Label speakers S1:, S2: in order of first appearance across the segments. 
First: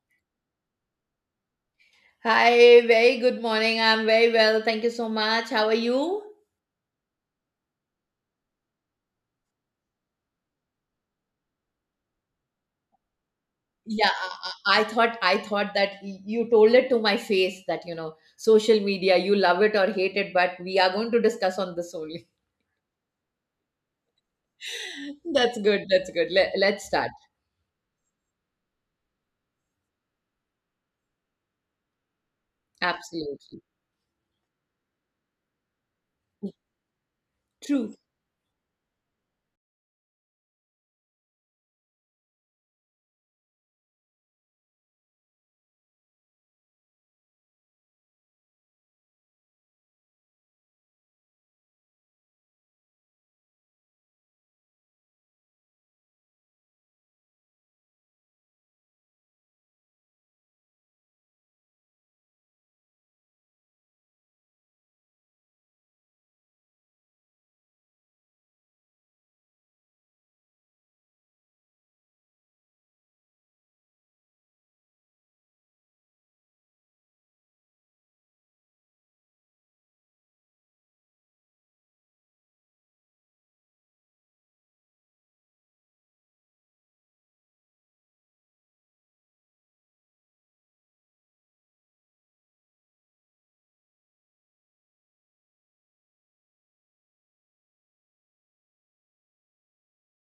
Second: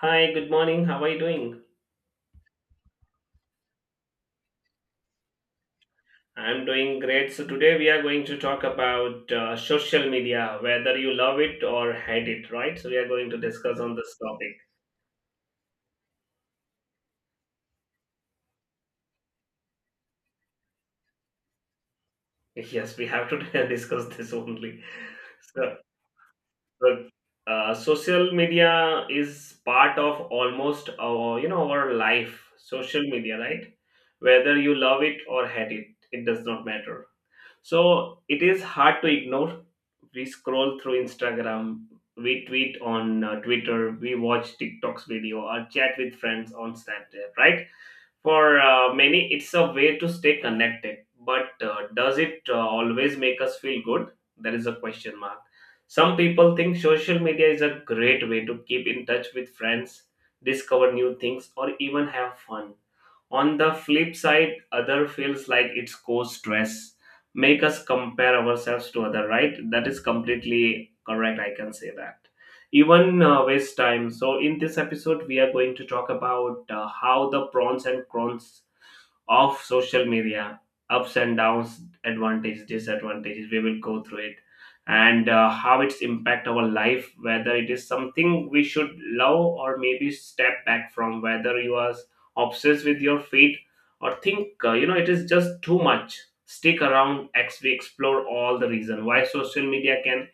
S1: Hi, good morning. How are you doing?
S2: Hi, very good morning. I'm very well. Thank you so much. How are you?
S1: I'm doing great. So today we are going to talk about social media, whether you love it or hate it, right? So we are going to discuss on
S2: Yeah,
S1: this topic.
S2: I thought I thought that you told it to my face that, social media, you love it or hate it, but we are going to discuss on this only.
S1: Yes, we have to discuss this only.
S2: That's
S1: So,
S2: good. That's good. Let's
S1: so,
S2: start.
S1: Social media is part of almost our, you know, our life. Social media,
S2: Absolutely.
S1: right? Whether you love it or hate it, it does not matter.
S2: True.
S1: So it is hard to ignore. We scroll through Instagram, we tweet on Twitter, we watch TikTok's video, or chat with friends on Snapchat, right? For many, it's a way to stay connected. But does it always make us feel good? There is a question mark. Some people think social media is a great way to keep in touch with friends, discover new things, or even have fun. On the flip side, other feels like it's cause stress, make us compare ourselves to other, right? That is completely correct. I can say that. Even waste time. So in this episode, we are going to talk about how the prawns and crons of social media, ups and downs, advantages, disadvantages. We will go through it and how it's impact our life, whether it is something we should love or maybe step back from. Whether you are obsessed with your feet or think you know it is just too much, stick around as we explore all the reason why social media can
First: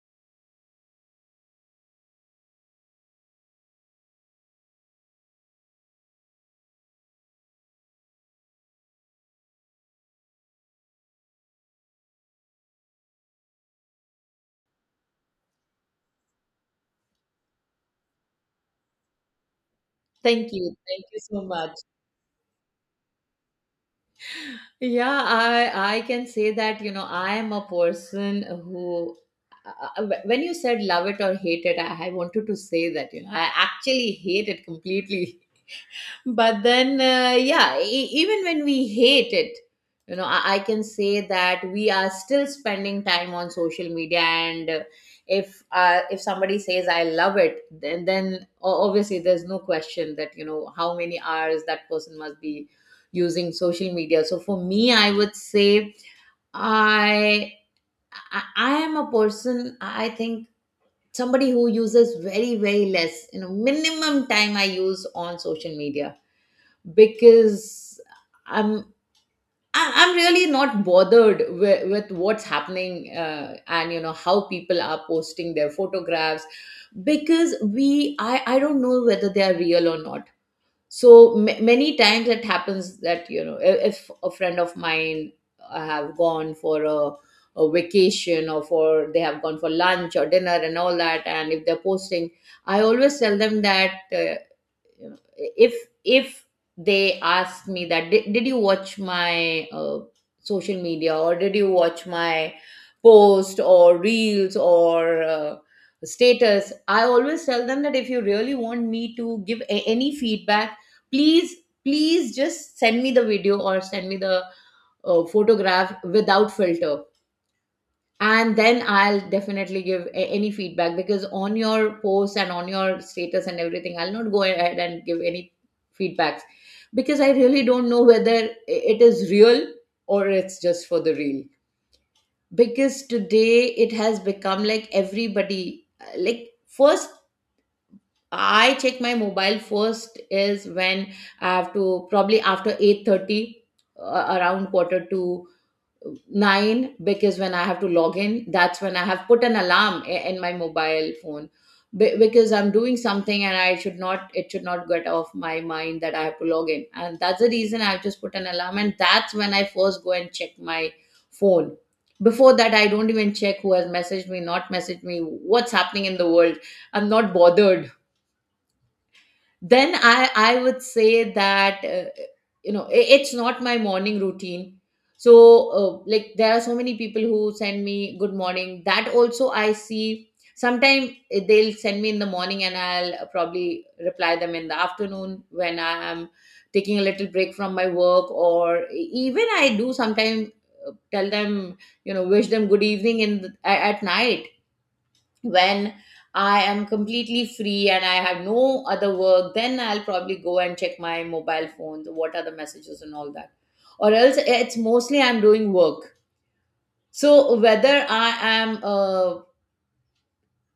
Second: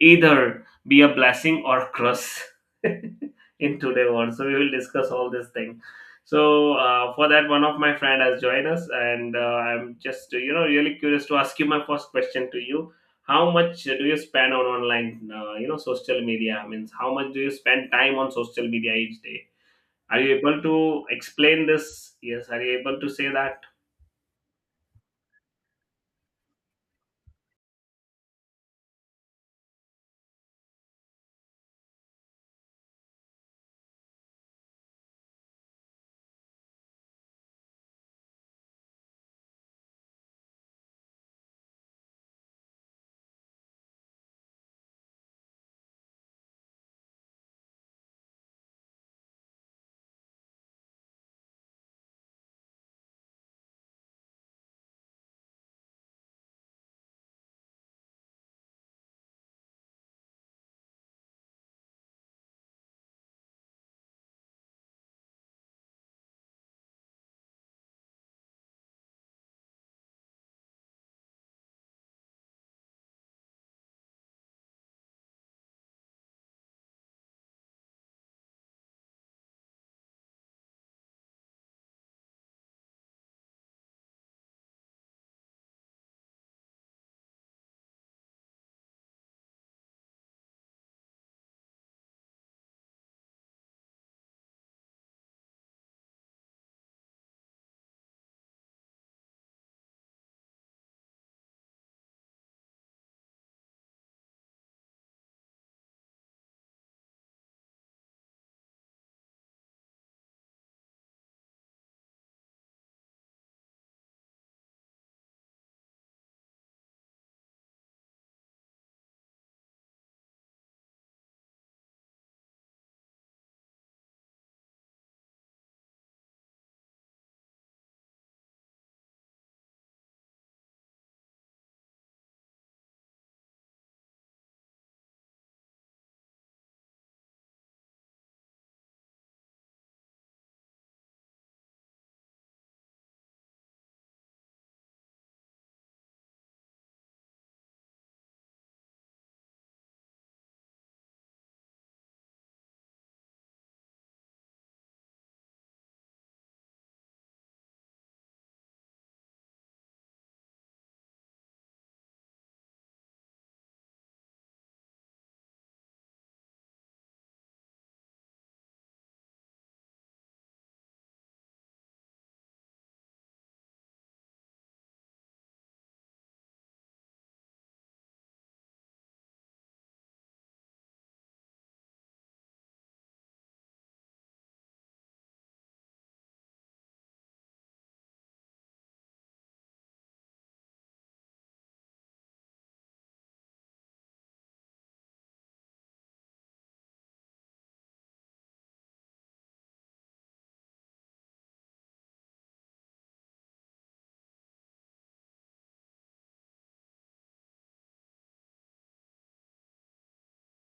S1: either be a blessing or curse in today world. So we will discuss all this thing. So for that, one of my friend has joined us, and I'm just, you know, really curious to ask you my first question to you. How much do you spend on online, you know, social media? Means, how much do you spend time on social media each day? Are you
S2: Thank
S1: able
S2: you.
S1: to
S2: Thank you so
S1: explain
S2: much.
S1: this? Yes, are you able to say that?
S2: Yeah, I can say that, you know, I am a person who uh, when you said love it or hate it, I wanted to say that, you know, I actually hate it completely. But then yeah, even when we hate it, you know, I can say that we are still spending time on social media. And if somebody says I love it, then obviously there's no question that, you know, how many hours that person must be using social media. So for me, I would say i I am a person. I think somebody who uses very, very less, you know, minimum time I use on social media, because I'm I'm really not bothered with, what's happening, and you know how people are posting their photographs, because we I don't know whether they are real or not. So ma many times it happens that, you know, if a friend of mine have gone for a vacation, or for they have gone for lunch or dinner and all that, and if they're posting, I always tell them that, you know if if they ask me that, did you watch my social media, or did you watch my post or reels or status, I always tell them that if you really want me to give any feedback, please, just send me the video, or send me the photograph without filter, and then I'll definitely give any feedback. Because on your post and on your status and everything, I'll not go ahead and give any feedbacks, because I really don't know whether it is real or it's just for the real. Because today it has become like everybody, like, first I check my mobile first is when I have to, probably after 8:30, around quarter to nine, because when I have to log in, that's when I have put an alarm in my mobile phone. Because I'm doing something and I should not, it should not get off my mind that I have to log in. And that's the reason I've just put an alarm. And that's when I first go and check my phone. Before that, I don't even check who has messaged me, not messaged me, what's happening in the world. I'm not bothered. Then I would say that, it's not my morning routine. So, like, there are so many people who send me good morning, that also I see. Sometimes they'll send me in the morning and I'll probably reply them in the afternoon when I am taking a little break from my work. Or even I do sometimes tell them, you know, wish them good evening in the, at night, when I am completely free and I have no other work, then I'll probably go and check my mobile phone, what are the messages and all that. Or else, eh, it's mostly I'm doing work. So whether I am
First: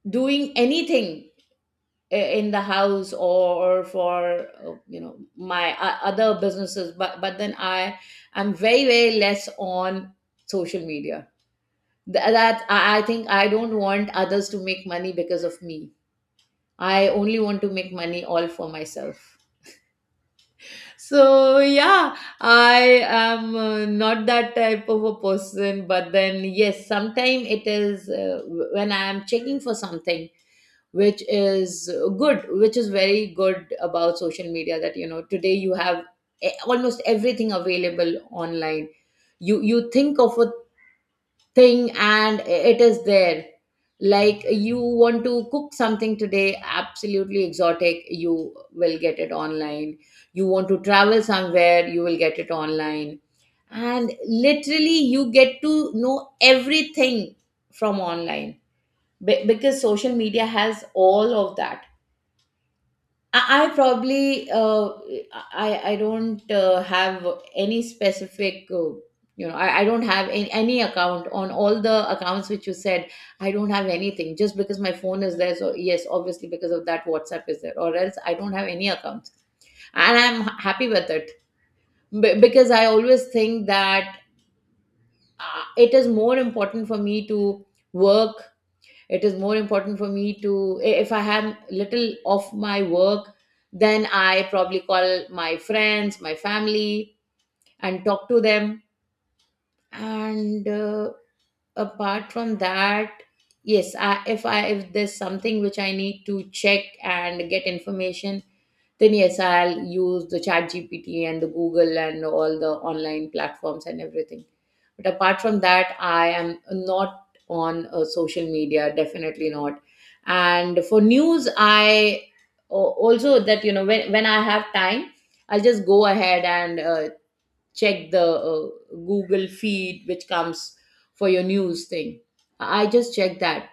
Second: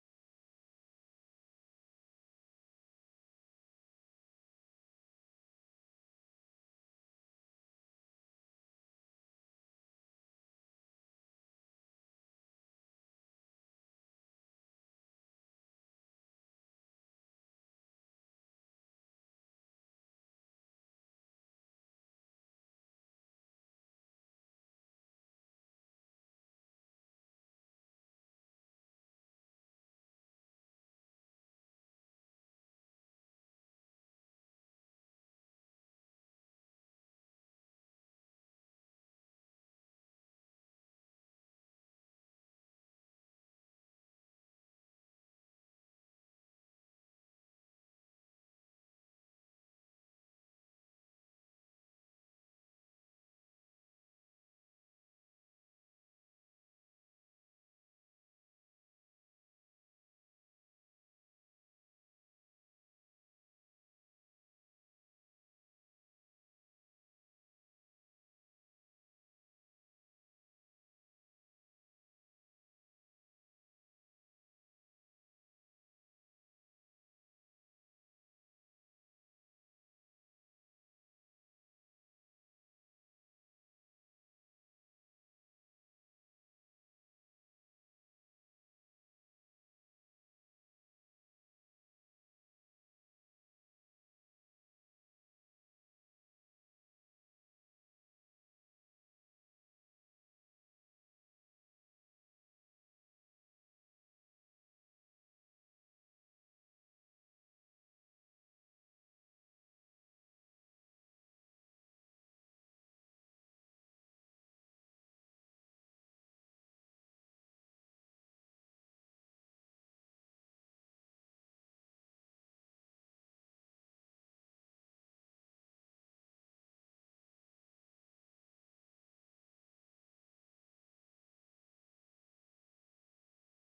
S2: doing anything in the house, or for, my other businesses, but then I am very, very less on social media. That I think I don't want others to make money because of me. I only want to make money all for myself. So yeah, I am, not that type of a person. But then yes, sometime it is when I am checking for something which is good, which is very good about social media. That, you know, today you have almost everything available online. You think of a thing and it is there. Like, you want to cook something today absolutely exotic, you will get it online. You want to travel somewhere, you will get it online. And literally you get to know everything from online. Because social media has all of that. I probably, I don't have any specific, I don't have any, account on all the accounts which you said. I don't have anything. Just because my phone is there, so yes, obviously because of that, WhatsApp is there, or else I don't have any accounts, and I'm happy with it. Because I always think that, it is more important for me to work. It is more important for me to, if I have little of my work, then I probably call my friends, my family, and talk to them. And apart from that, yes, if I, if there's something which I need to check and get information, then yes, I'll use the chat gpt and the Google and all the online platforms and everything. But apart from that, I am not on, social media. Definitely not. And for news, I, also that, you know, when, I have time, I'll just go ahead and, check the uh, Google feed, which comes for your news thing. I just check that.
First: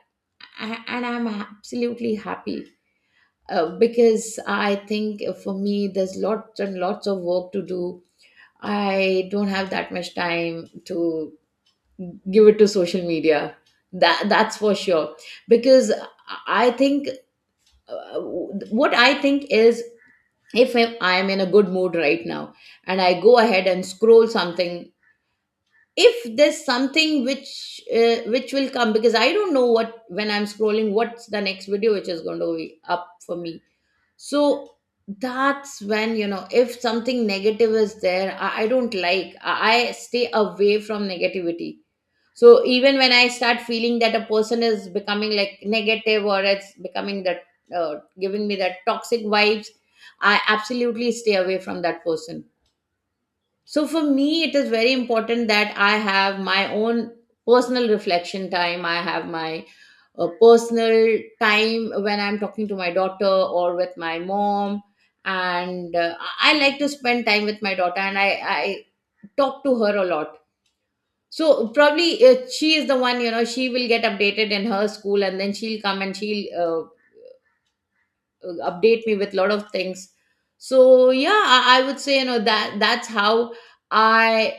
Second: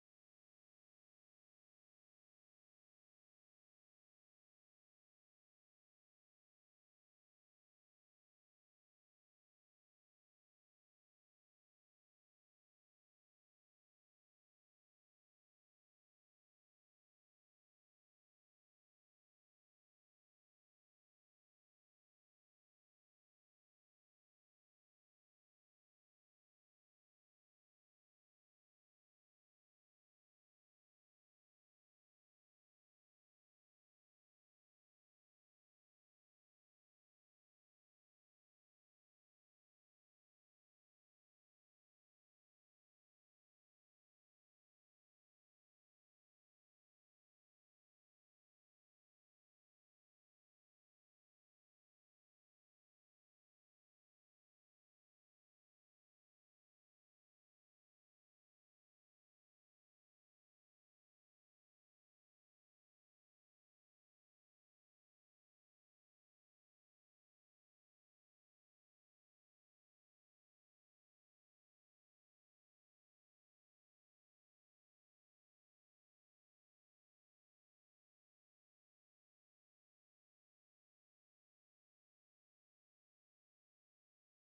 S2: And I'm absolutely happy, because I think for me there's lots and lots of work to do. I don't have that much time to give it to social media. That's for sure. Because I think, what I think is, if I'm in a good mood right now and I go ahead and scroll something. If there's something which will come, because I don't know what, when I'm scrolling, what's the next video which is going to be up for me. So that's when, you know, if something negative is there, I don't like. I stay away from negativity. So even when I start feeling that a person is becoming like negative, or it's becoming that, giving me that toxic vibes, I absolutely stay away from that person. So for me, it is very important that I have my own personal reflection time. I have my personal time when I'm talking to my daughter or with my mom. And I like to spend time with my daughter, and I talk to her a lot. So probably she is the one, you know, she will get updated in her school, and then she'll come and she'll update me with a lot of things. So yeah, I would say, you know, that that's how I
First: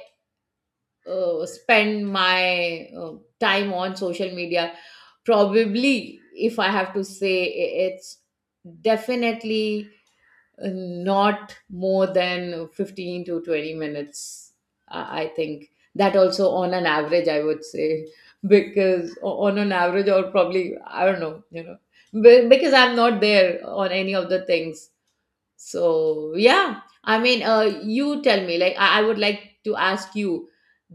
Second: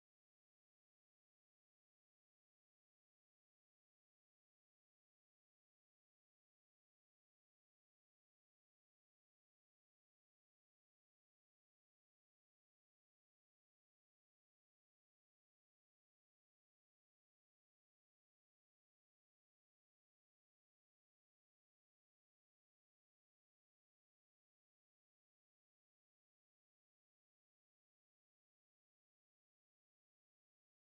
S2: spend my time on social media. Probably, if I have to say, it's definitely, not more than 15 to 20 minutes, I think. That also on an average, I would say. Because on an average, or probably I don't know, you know, because I'm not there on any of the things. So, yeah, I mean, you tell me. Like, I would like to ask you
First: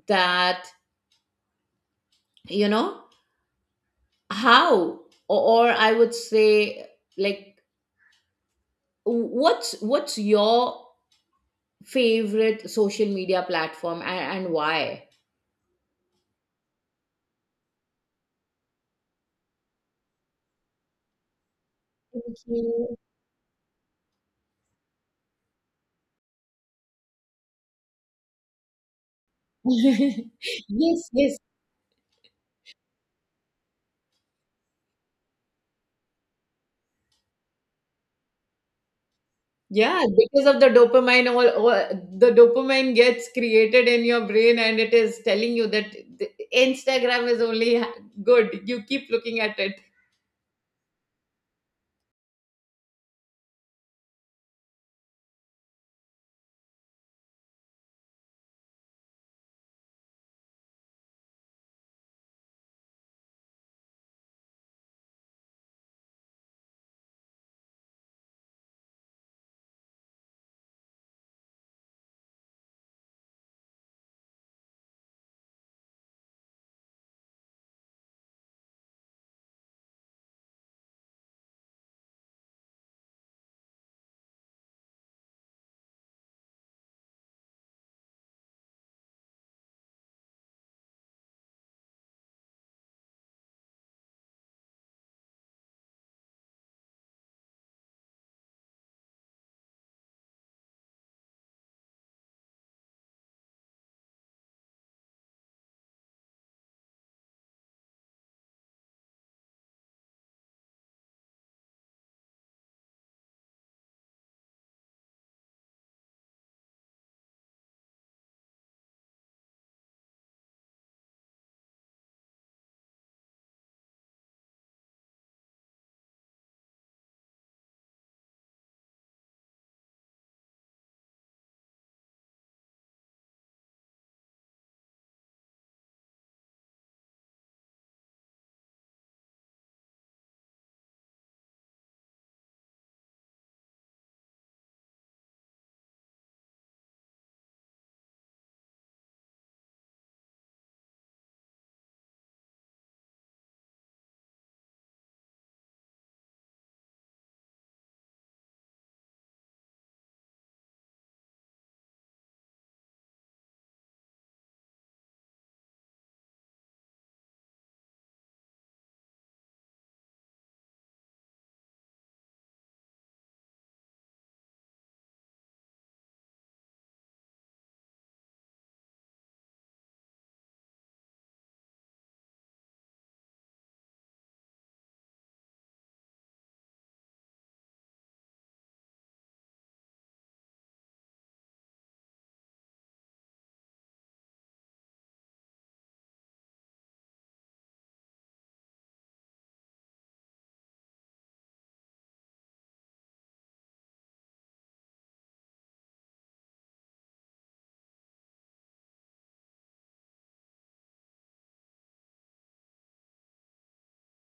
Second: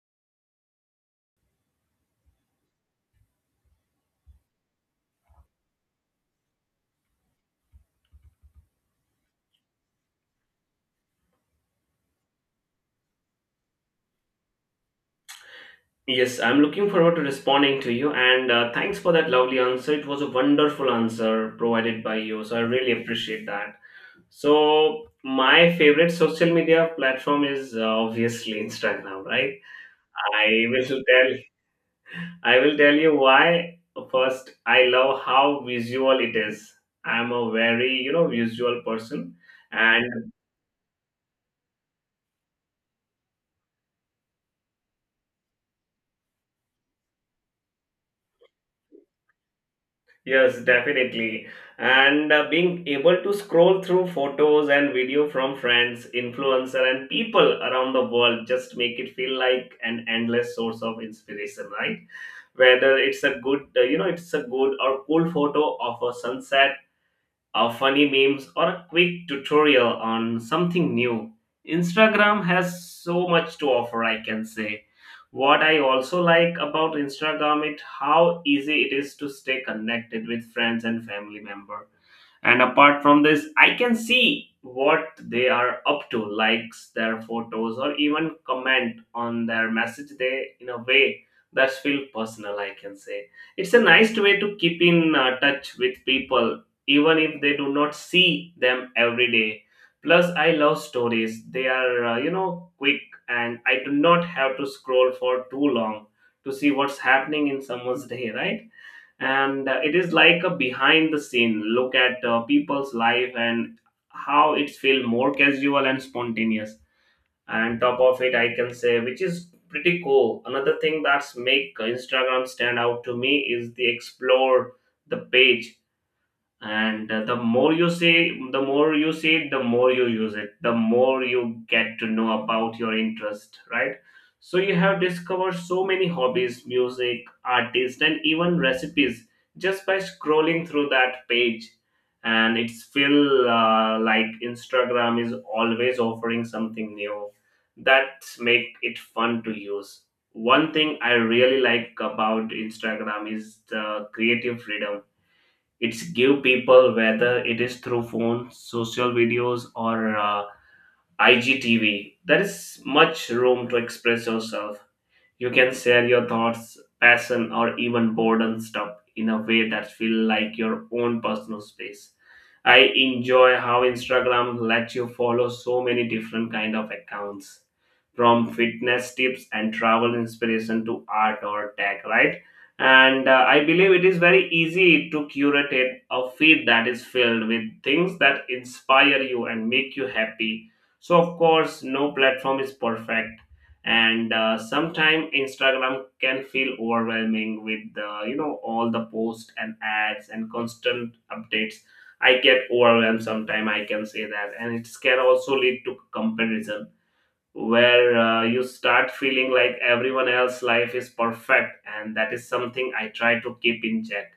S2: that, you know, how, or, I would say, like, what's your favorite social media platform, and why?
S1: Yes, I'm looking forward to responding to you, and thanks for that lovely answer. It was a wonderful answer provided by
S2: Thank
S1: you, so I
S2: you.
S1: really appreciate that. So my favorite social media platform is obviously Instagram, right? I will
S2: Yes,
S1: tell,
S2: yes.
S1: I will tell you why. First, I love how visual it is. I'm a very, you know, visual person,
S2: Yeah,
S1: and
S2: because of the dopamine, all the dopamine gets created in your brain, and it is telling you that Instagram is only good, you keep looking at it.
S1: yes, definitely. And being able to scroll through photos and video from friends, influencer, and people around the world just make it feel like an endless source of inspiration, right? Whether it's a good or cool photo of a sunset, funny memes, or a quick tutorial on something new. Instagram has so much to offer, I can say. What I also like about Instagram is how easy it is to stay connected with friends and family members, and apart from this, I can see what they are up to, likes their photos or even comment on their message. They, in a way, that's feel personal, I can say. It's a nice way to keep in touch with people even if they do not see them every day. Plus I love stories. They are, you know, quick, and I do not have to scroll for too long to see what's happening in someone's day, right? And it is like a behind the scene look at people's life, and how it's feel more casual and spontaneous, and top of it, I can say, which is pretty cool. Another thing that's make Instagram stand out to me is the explore the page, and the more you say it, the more you use it, the more you get to know about your interest, right? So you have discovered so many hobbies, music artists, and even recipes just by scrolling through that page. And it's feel like Instagram is always offering something new that make it fun to use. One thing I really like about Instagram is the creative freedom it's give people. Whether it is through phones, social videos, or IGTV, there is much room to express yourself. You can share your thoughts, passion, or even boredom stuff in a way that feel like your own personal space. I enjoy how Instagram lets you follow so many different kind of accounts, from fitness tips and travel inspiration to art or tech, right? And I believe it is very easy to curate it, a feed that is filled with things that inspire you and make you happy. So of course, no platform is perfect, and sometime Instagram can feel overwhelming with, you know, all the posts and ads and constant updates. I get overwhelmed sometime, I can say that, and it can also lead to comparison where you start feeling like everyone else's life is perfect, and that is something I try to keep in check.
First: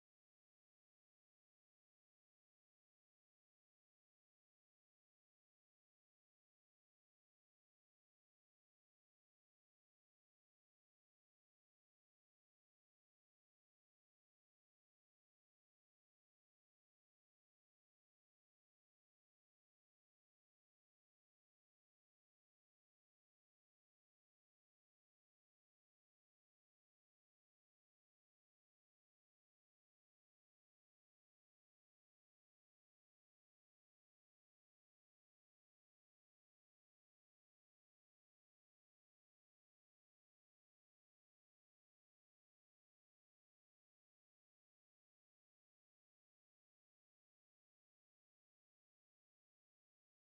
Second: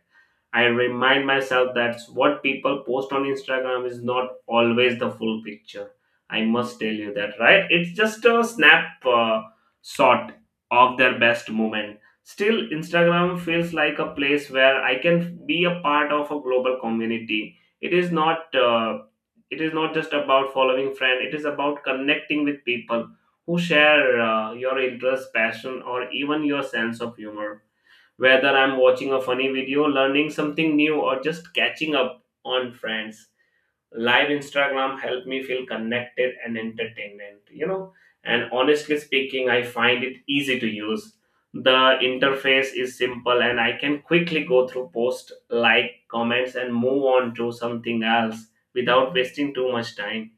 S1: I remind myself that what people post on Instagram is not always the full picture. I must tell you that, right? It's just a snap shot of their best moment. Still, Instagram feels like a place where I can be a part of a global community. It is not just about following friend. It is about connecting with people who share your interests, passion, or even your sense of humor, whether I'm watching a funny video, learning something new, or just catching up on friends. Live Instagram helped me feel connected and entertained, you know. And honestly speaking, I find it easy to use. The interface is simple, and I can quickly go through posts, like, comments, and move on to something else without wasting too much time.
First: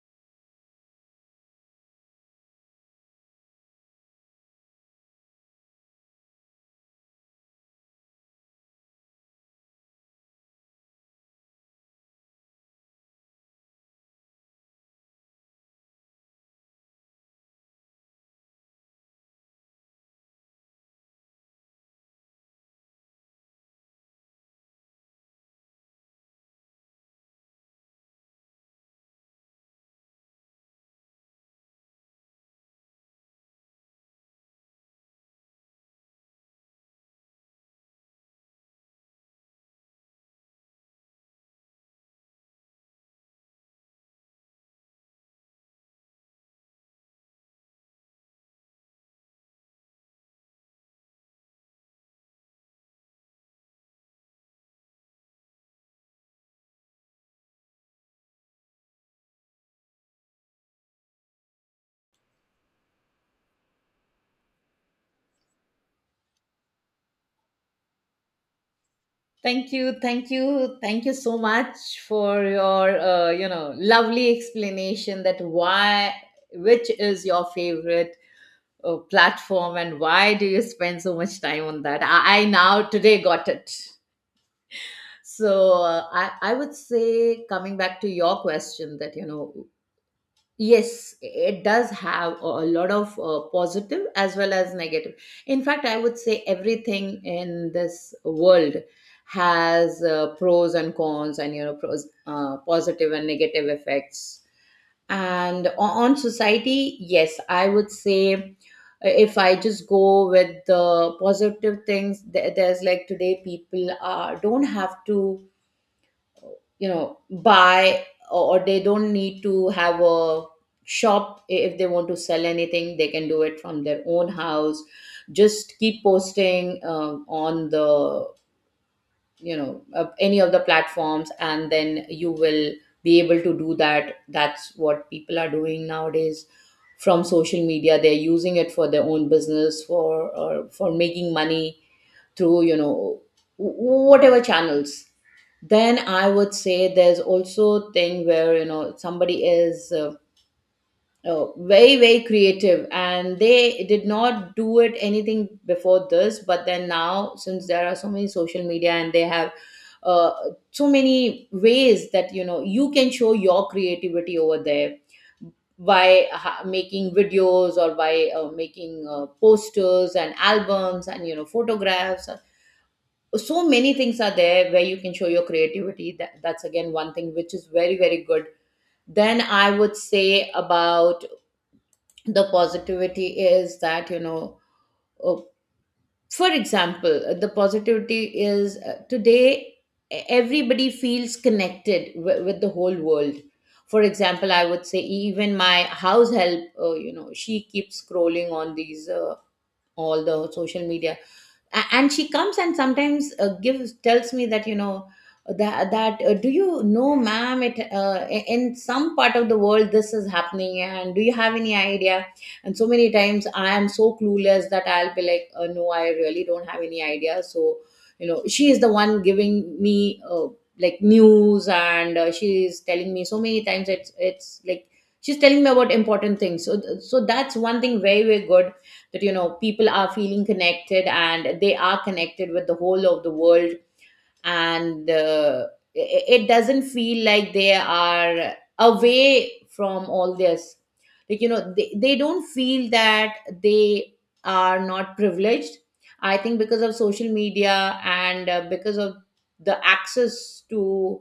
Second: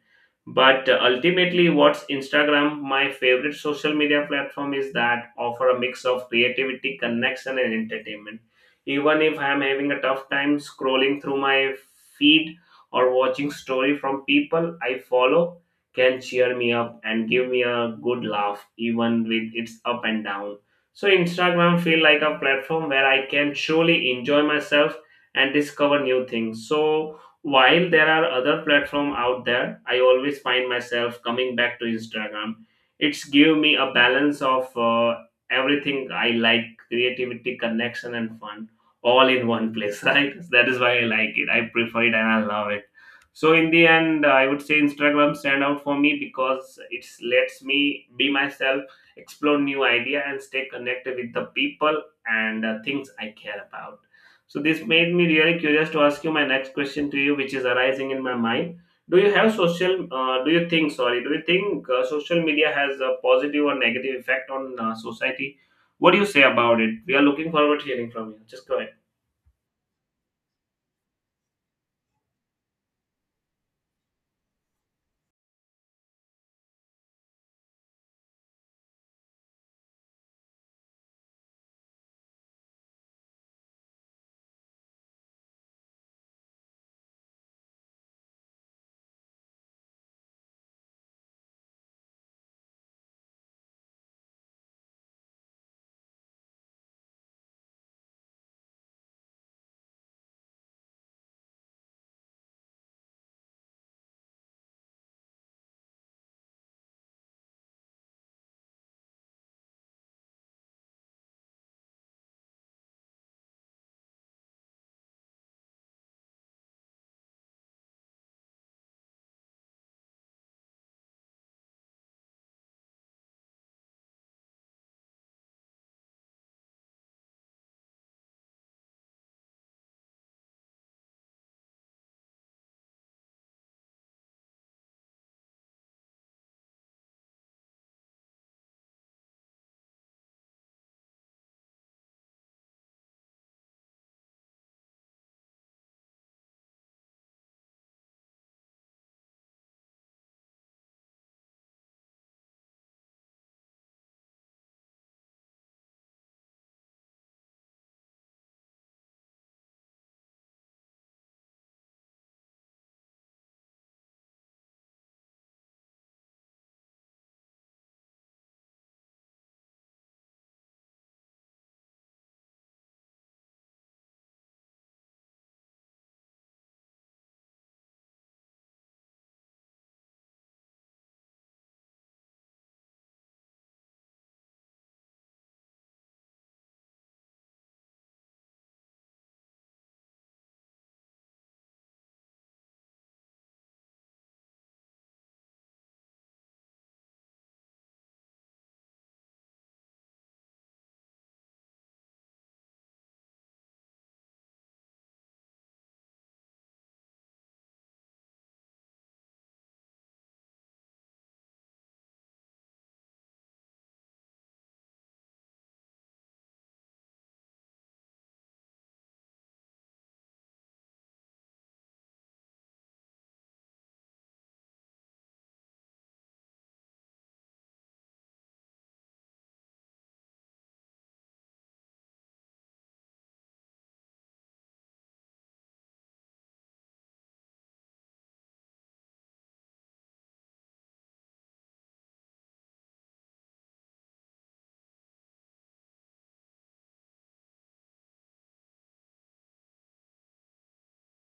S1: But ultimately, what's Instagram my favorite social media platform is that offer a mix of creativity, connection, and entertainment. Even if I'm having a tough time, scrolling through my feed or watching story from people I follow can cheer me up and give me a good laugh. Even with its up and down, so Instagram feel like a platform where I can truly enjoy myself and discover new things. So while there are other platforms out there, I always find myself coming back to Instagram. It's give me a balance of everything I like: creativity, connection, and fun, all in one place. Right? That is why I like it. I prefer it and I love it. So in the end, I would say Instagram stand out for me because it lets me be myself, explore new idea, and stay connected with the people and things I care about. So this made me really curious to ask you my next question to you, which is arising in my mind. Do you have social? Do you think? Sorry, do you think social media has a positive or negative effect on society? What do you say about it? We are looking forward to hearing from you. Just go ahead.
S2: Thank you so much for your, lovely explanation that why, which is your favorite platform, and why do you spend so much time on that. I now today got it. So I would say, coming back to your question, that, you know, yes, it does have a lot of positive as well as negative. In fact, I would say everything in this world has pros and cons, and, you know, pros, positive and negative effects. And on society, yes, I would say if I just go with the positive things, there's like today people are don't have to buy, or they don't need to have a shop. If they want to sell anything, they can do it from their own house, just keep posting on the, any of the platforms, and then you will be able to do that. That's what people are doing nowadays. From social media, they're using it for their own business, for or for making money through whatever channels. Then I would say there's also a thing where you know somebody is very very creative and they did not do it anything before this, but then now since there are so many social media and they have uh, so many ways that you know you can show your creativity over there by making videos or by making posters and albums and you know photographs. So many things are there where you can show your creativity. That's again one thing which is very very good. Then I would say about the positivity is that you know, uh, for example, the positivity is today everybody feels connected with the whole world. For example, I would say even my house help, you know, she keeps scrolling on these all the social media. And she comes and sometimes gives tells me that you know that that do you know, ma'am, it in some part of the world this is happening, and do you have any idea? And so many times I am so clueless that I'll be like, no, I really don't have any idea. So you know she is the one giving me like news, and she is telling me. So many times it's like she's telling me about important things. So that's one thing very very good, that you know people are feeling connected and they are connected with the whole of the world. And it doesn't feel like they are away from all this, like you know they don't feel that they are not privileged. I think because of social media and because of the access to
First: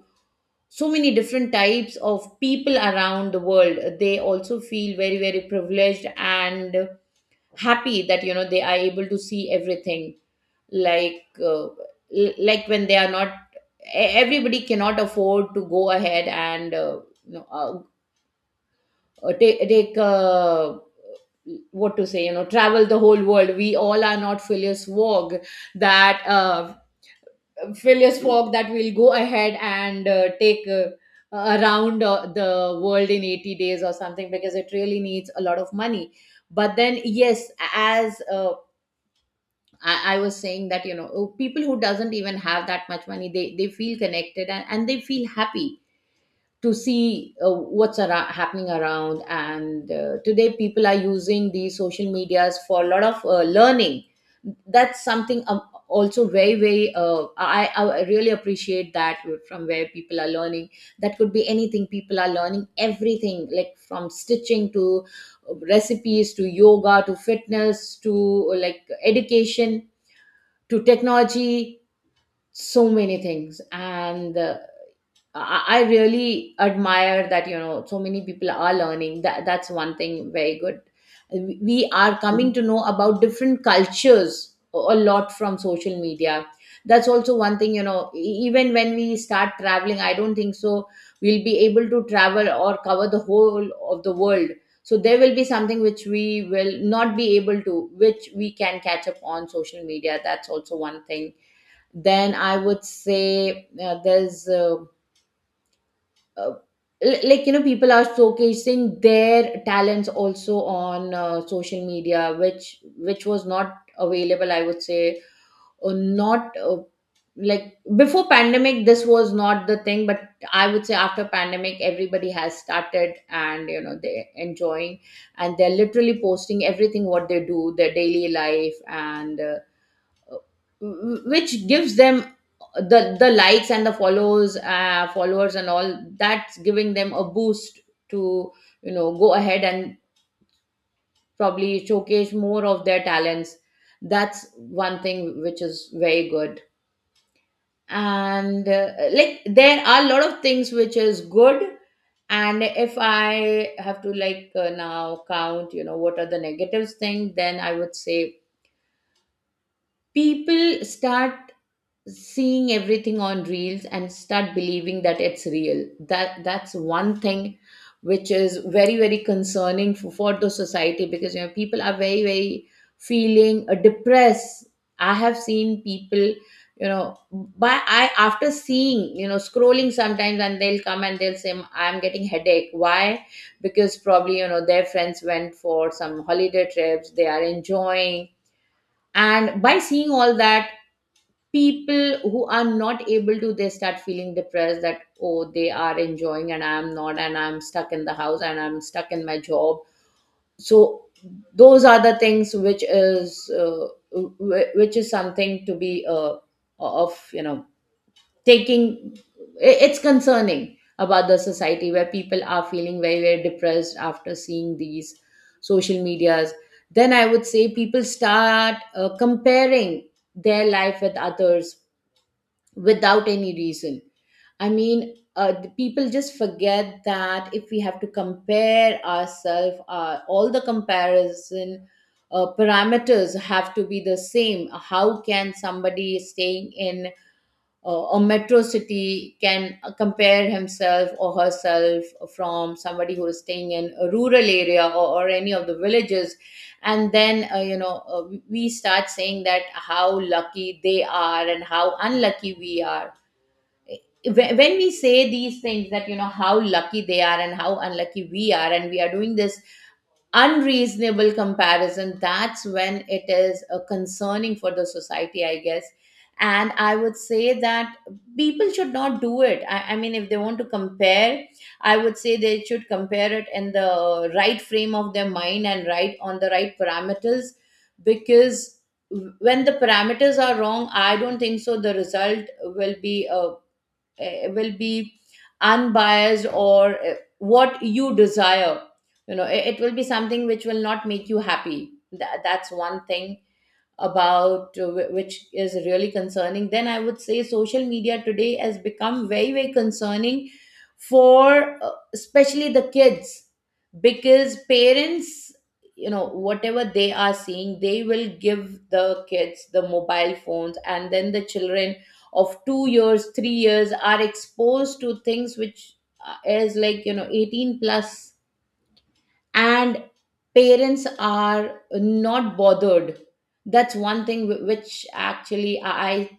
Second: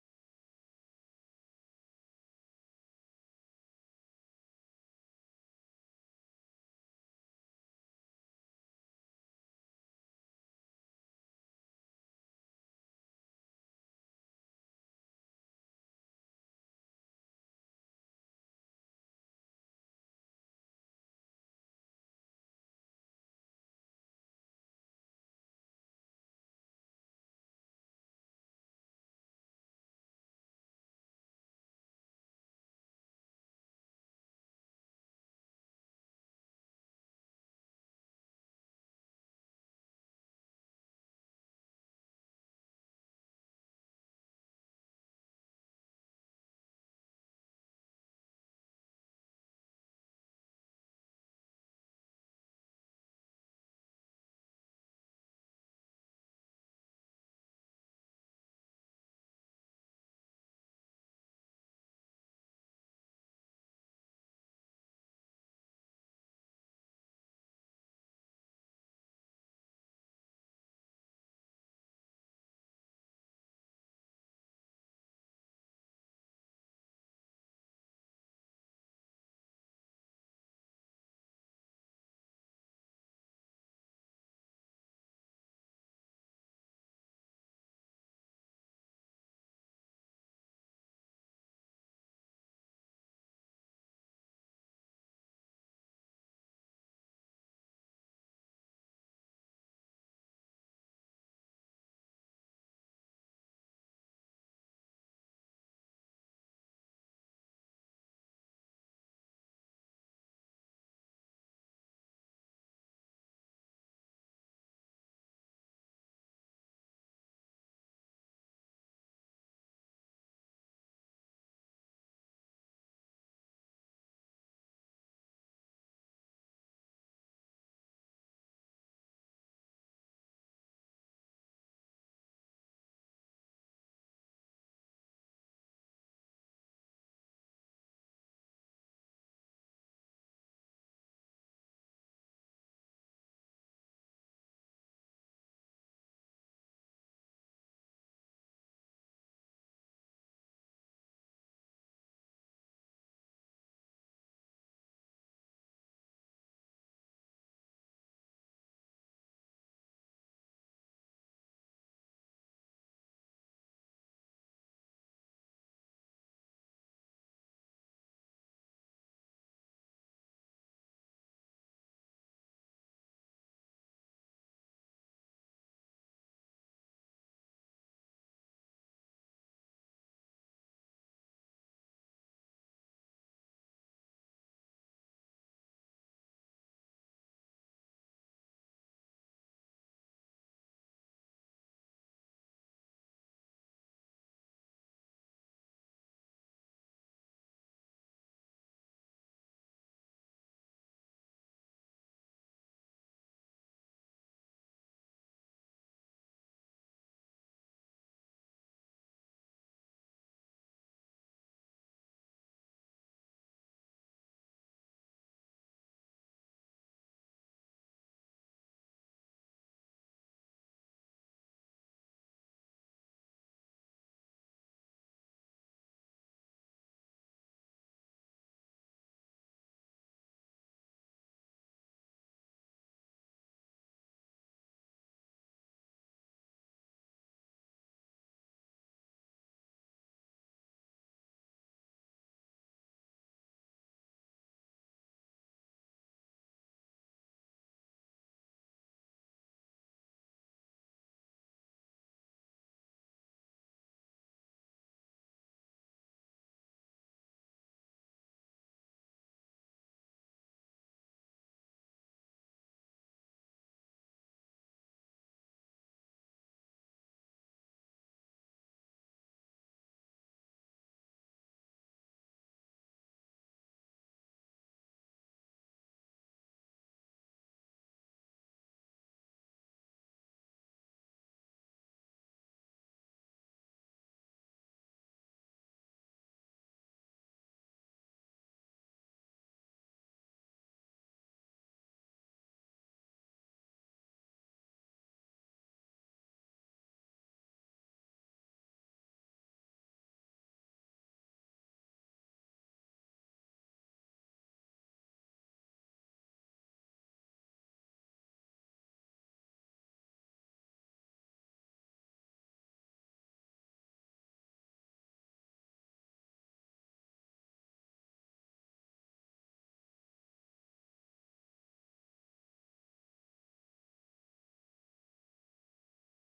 S2: so many different types of people around the world, they also feel very very privileged and happy that you know they are able to see everything. Like like when they are not, everybody cannot afford to go ahead and take, take what to say, you know, travel the whole world. We all are not Phileas Fogg, that Phileas Fogg that will go ahead and take around the world in 80 days or something, because it really needs a lot of money. But then yes, as I was saying, that you know, oh, people who doesn't even have that much money, they feel connected, and they feel happy to see what's happening around. And today people are using these social medias for a lot of learning. That's something also very very I really appreciate that, from where people are learning. That could be anything. People are learning everything, like from stitching to recipes to yoga to fitness to like education to technology. So many things. And I really admire that, you know, so many people are learning. That's one thing very good. We are coming to know about different cultures a lot from social media. That's also one thing, you know, even when we start traveling, I don't think so we'll be able to travel or cover the whole of the world. So there will be something which we will not be able to, which we can catch up on social media. That's also one thing. Then I would say uh, like you know people are showcasing their talents also on social media, which was not available, I would say. Or not like, before pandemic this was not the thing, but I would say after pandemic everybody has started, and you know they're enjoying and they're literally posting everything what they do, their daily life. And which gives them the likes and the follows, followers and all. That's giving them a boost to you know go ahead and probably showcase more of their talents. That's one thing which is very good. And like there are a lot of things which is good. And if I have to like now count, you know, what are the negatives thing, then I would say people start seeing everything on reels and start believing that it's real. That's one thing which is very very concerning for the society, because you know people are very very feeling depressed. I have seen people, you know, by I after seeing, you know, scrolling sometimes, and they'll come and they'll say I'm getting headache, why? Because probably, you know, their friends went for some holiday trips, they are enjoying, and by seeing all that, people who are not able to, they start feeling depressed, that oh, they are enjoying and I'm not, and I'm stuck in the house and I'm stuck in my job. So those are the things which is which is something to be of you know taking, it's concerning about the society where people are feeling very very depressed after seeing these social medias. Then I would say people start comparing their life with others without any reason. I mean, the people just forget that if we have to compare ourselves, all the comparison parameters have to be the same. How can somebody staying in a metro city can compare himself or herself from somebody who is staying in a rural area or any of the villages? And then, you know, we start saying that how lucky they are and how unlucky we are. When we say these things, that you know how lucky they are and how unlucky we are, and we are doing this unreasonable comparison, that's when it is concerning for the society, I guess. And I would say that people should not do it. I mean, if they want to compare, I would say they should compare it in the right frame of their mind and right on the right parameters, because when the parameters are wrong, I don't think so the result will be unbiased or what you desire. You know, it will be something which will not make you happy. That's one thing about which is really concerning. Then I would say social media today has become very very concerning for especially the kids, because parents, you know, whatever they are seeing, they will give the kids the mobile phones, and then the children of 2 years, 3 years are exposed to things which is like you know 18 plus, and parents are not bothered. That's one thing which actually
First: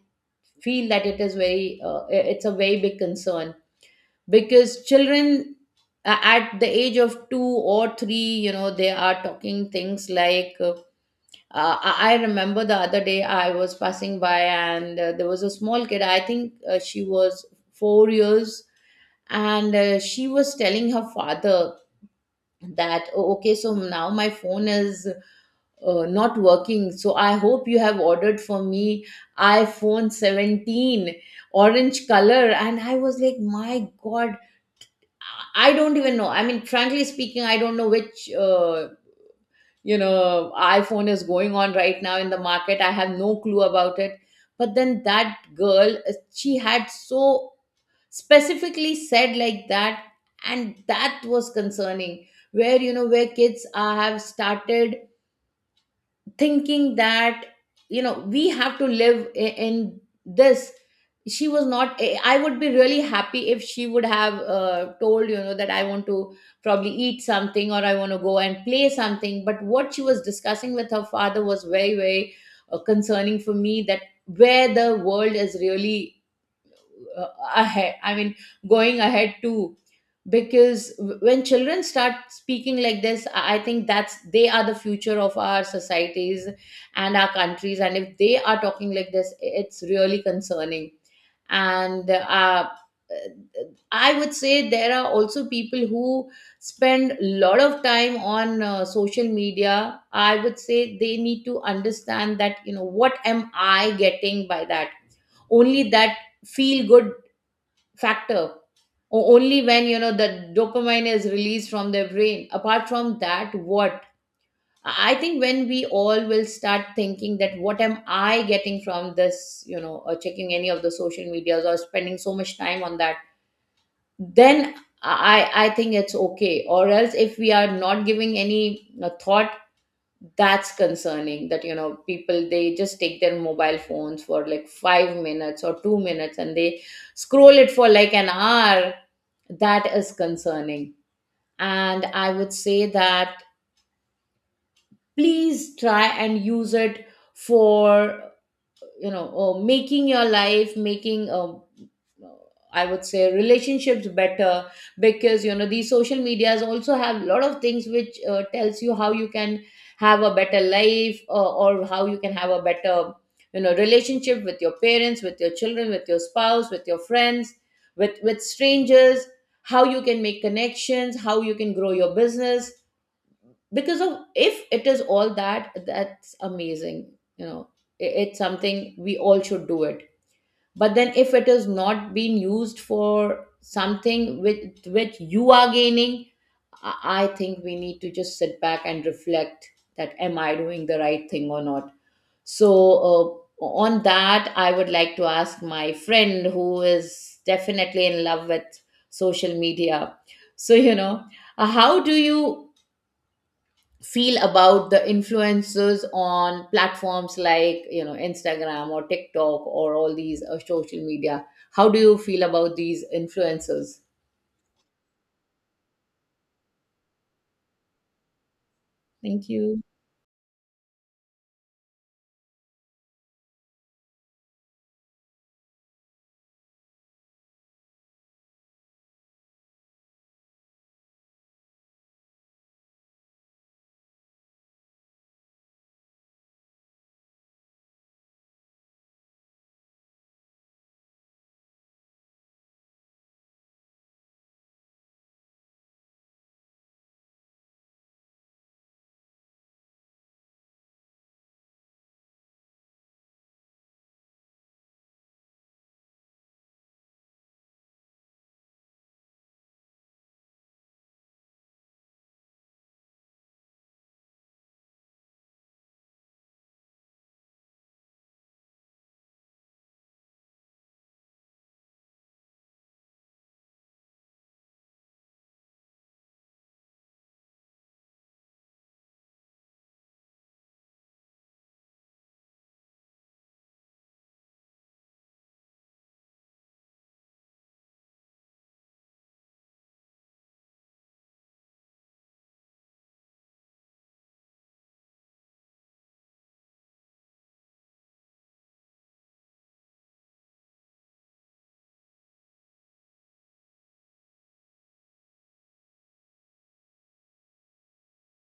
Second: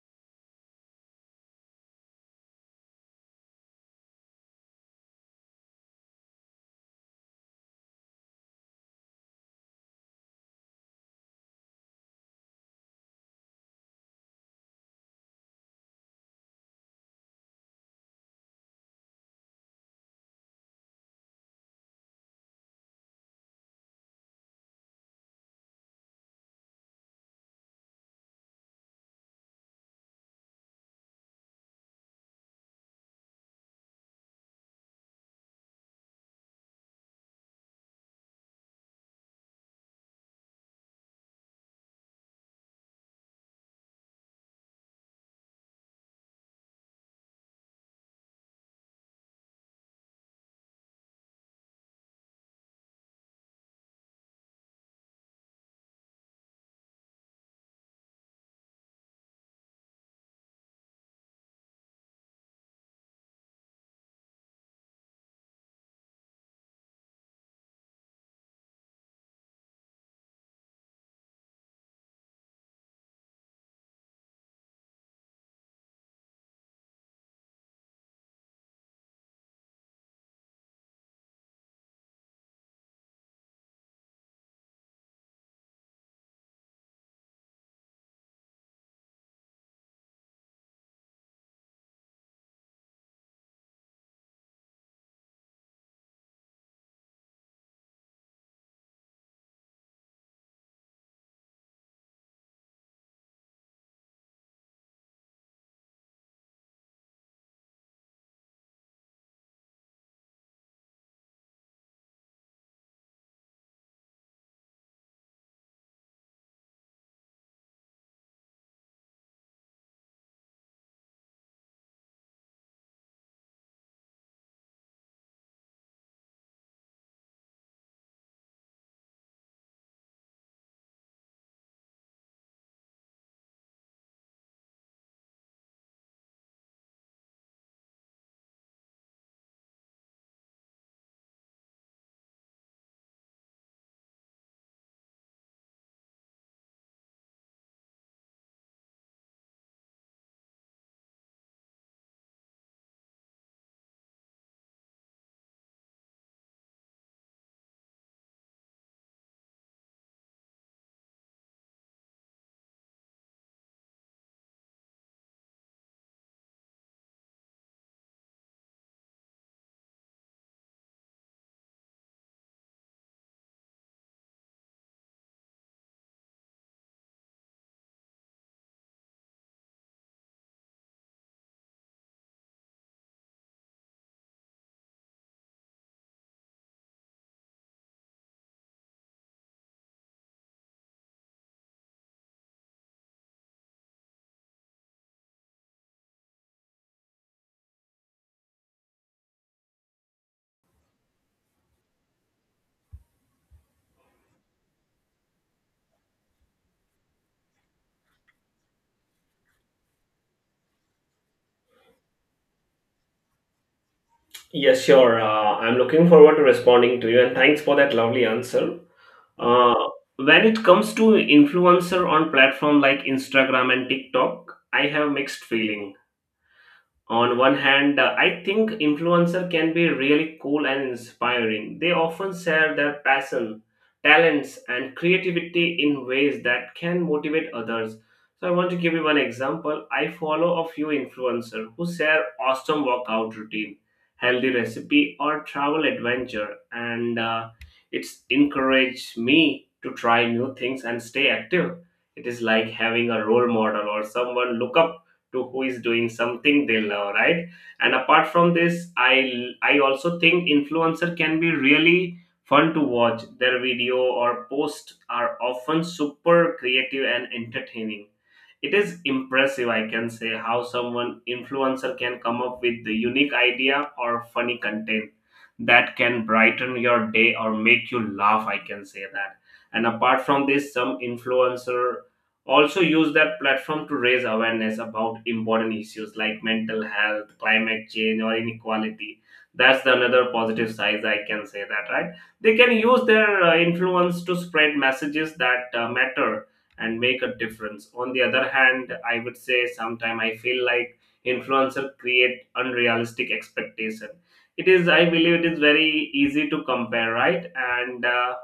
S2: I feel that it is very it's a very big concern, because children at the age of 2 or 3, you know, they are talking things like I remember the other day I was passing by, and there was a small kid, I think she was 4 years. And she was telling her father that, "Oh, okay, so now my phone is not working, so I hope you have ordered for me iPhone 17 orange color." And I was like, my god, I don't even know, I mean frankly speaking, I don't know which uh, you know iPhone is going on right now in the market, I have no clue about it. But then that girl she had so specifically said like that. And that was concerning, where you know where kids have started thinking that you know we have to live in this. She was not, I would be really happy if she would have told, you know, that I want to probably eat something or I want to go and play something. But what she was discussing with her father was very very concerning for me, that where the world is really uh, ahead, I mean going ahead too. Because when children start speaking like this, I think that's, they are the future of our societies and our countries, and if they are talking like this, it's really concerning. And I would say there are also people who spend a lot of time on social media. I would say they need to understand that you know what am I getting by that, only that feel good factor, only when you know the dopamine is released from their brain, apart from that what? I think when we all will start thinking that what am I getting from this, you know, or checking any of the social medias or spending so much time on that, then I think it's okay. Or else if we are not giving any, you know, thought, that's concerning, that you know people they just take their mobile phones for like 5 minutes or 2 minutes and they scroll it for like an hour. That is concerning. And I would say that, please try and use it for you know making your life, making I would say relationships better. Because you know these social medias also have a lot of things which tells you how you can have a better life, or how you can have a better, you know, relationship with your parents, with your children, with your spouse, with your friends, with strangers. How you can make connections, how you can grow your business. Because of, if it is all that, that's amazing, you know, it's something we all should do it. But then if it is not being used for something with which you are gaining, I think we need to just sit back and reflect, that am I doing the right thing or not? So, uh, on that, I would like to ask my friend who is definitely in love with social media. So, you know, how do you feel about the influencers on platforms like you know Instagram or TikTok or all these social media? How do you feel about these influencers?
S1: Yes, sure. I'm looking forward to responding to you, and thanks for that lovely answer.
S2: Thank
S1: Uh,
S2: you.
S1: when it comes to influencer on platform like Instagram and TikTok, I have mixed feeling. On one hand, I think influencer can be really cool and inspiring. They often share their passion, talents, and creativity in ways that can motivate others. So I want to give you one example. I follow a few influencers who share awesome workout routine, healthy recipe, or travel adventure, and it's encouraged me to try new things and stay active. It is like having a role model or someone look up to who is doing something they love, right? And apart from this, I also think influencer can be really fun to watch. Their video or post are often super creative and entertaining. It is impressive, I can say, how someone influencer can come up with the unique idea or funny content that can brighten your day or make you laugh. I can say that. And apart from this, some influencer also use that platform to raise awareness about important issues like mental health, climate change, or inequality. That's the another positive side, I can say that, right? They can use their influence to spread messages that matter and make a difference. On the other hand, I would say, sometime I feel like influencer create unrealistic expectation. It is i believe it is very easy to compare, right? And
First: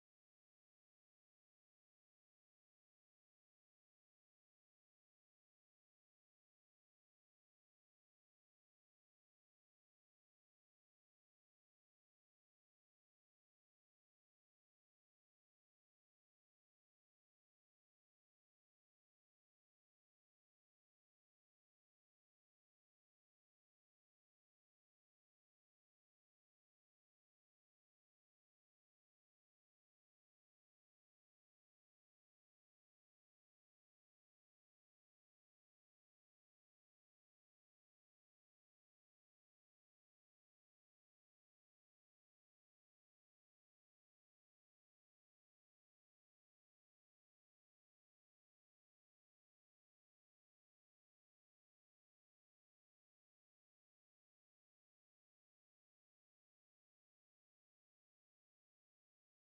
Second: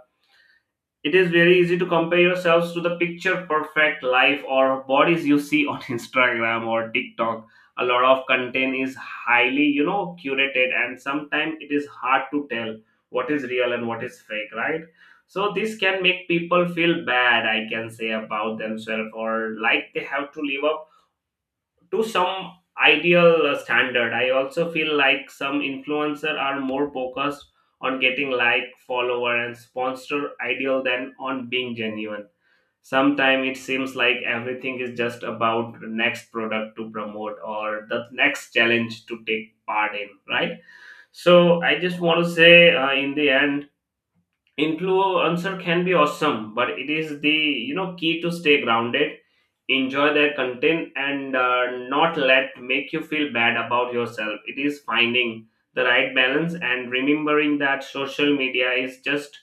S1: it is very easy to compare yourselves to the picture perfect life or bodies you see on Instagram or TikTok. A lot of content is highly, you know, curated, and sometimes it is hard to tell what is real and what is fake, right? So this can make people feel bad, I can say, about themselves, or like they have to live up to some ideal standard. I also feel like some influencer are more focused on getting like, follower, and sponsor ideal than on being genuine. Sometimes it seems like everything is just about the next product to promote or the next challenge to take part in, right? So I just want to say, in the end, influencer can be awesome, but it is the, you know, key to stay grounded, enjoy their content, and not let make you feel bad about yourself. It is finding the right balance and remembering that social media is just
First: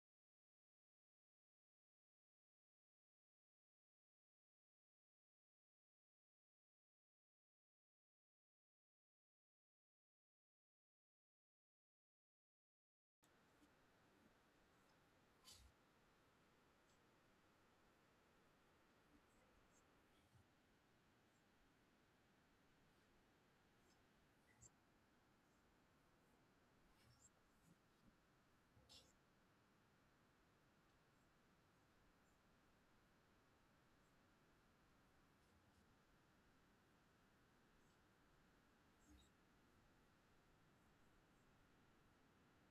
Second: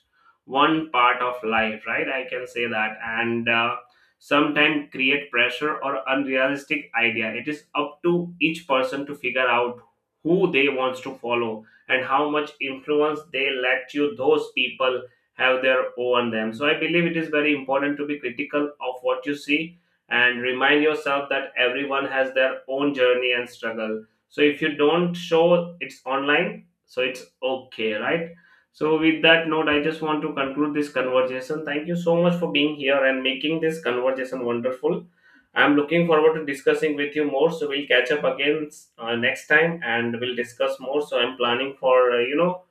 S1: one part of life, right? I can say that. And sometimes create pressure or unrealistic idea. It is up to each person to figure out who they wants to follow and how much influence they let you those people have their own them. So I believe it is very important to be critical of what you see and remind yourself that everyone has their own journey and struggle. So if you don't show it's online, so it's okay, right? So with that note, I just want to conclude this conversation. Thank you so much for being here and making this conversation wonderful. I'm looking forward to discussing with you more. So we'll catch up again next time and we'll discuss more. So I'm planning for, you know,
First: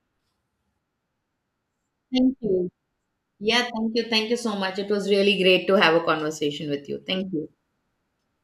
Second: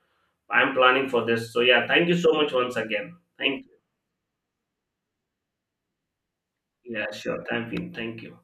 S1: I'm planning for this. So yeah, thank you so
S2: Thank
S1: much
S2: you.
S1: once again.
S2: Yeah,
S1: Thank
S2: thank you, thank you so much, it was really great to have a conversation with
S1: you.
S2: you.
S1: Yeah,
S2: Thank
S1: sure.
S2: you.
S1: Thank you. Thank you.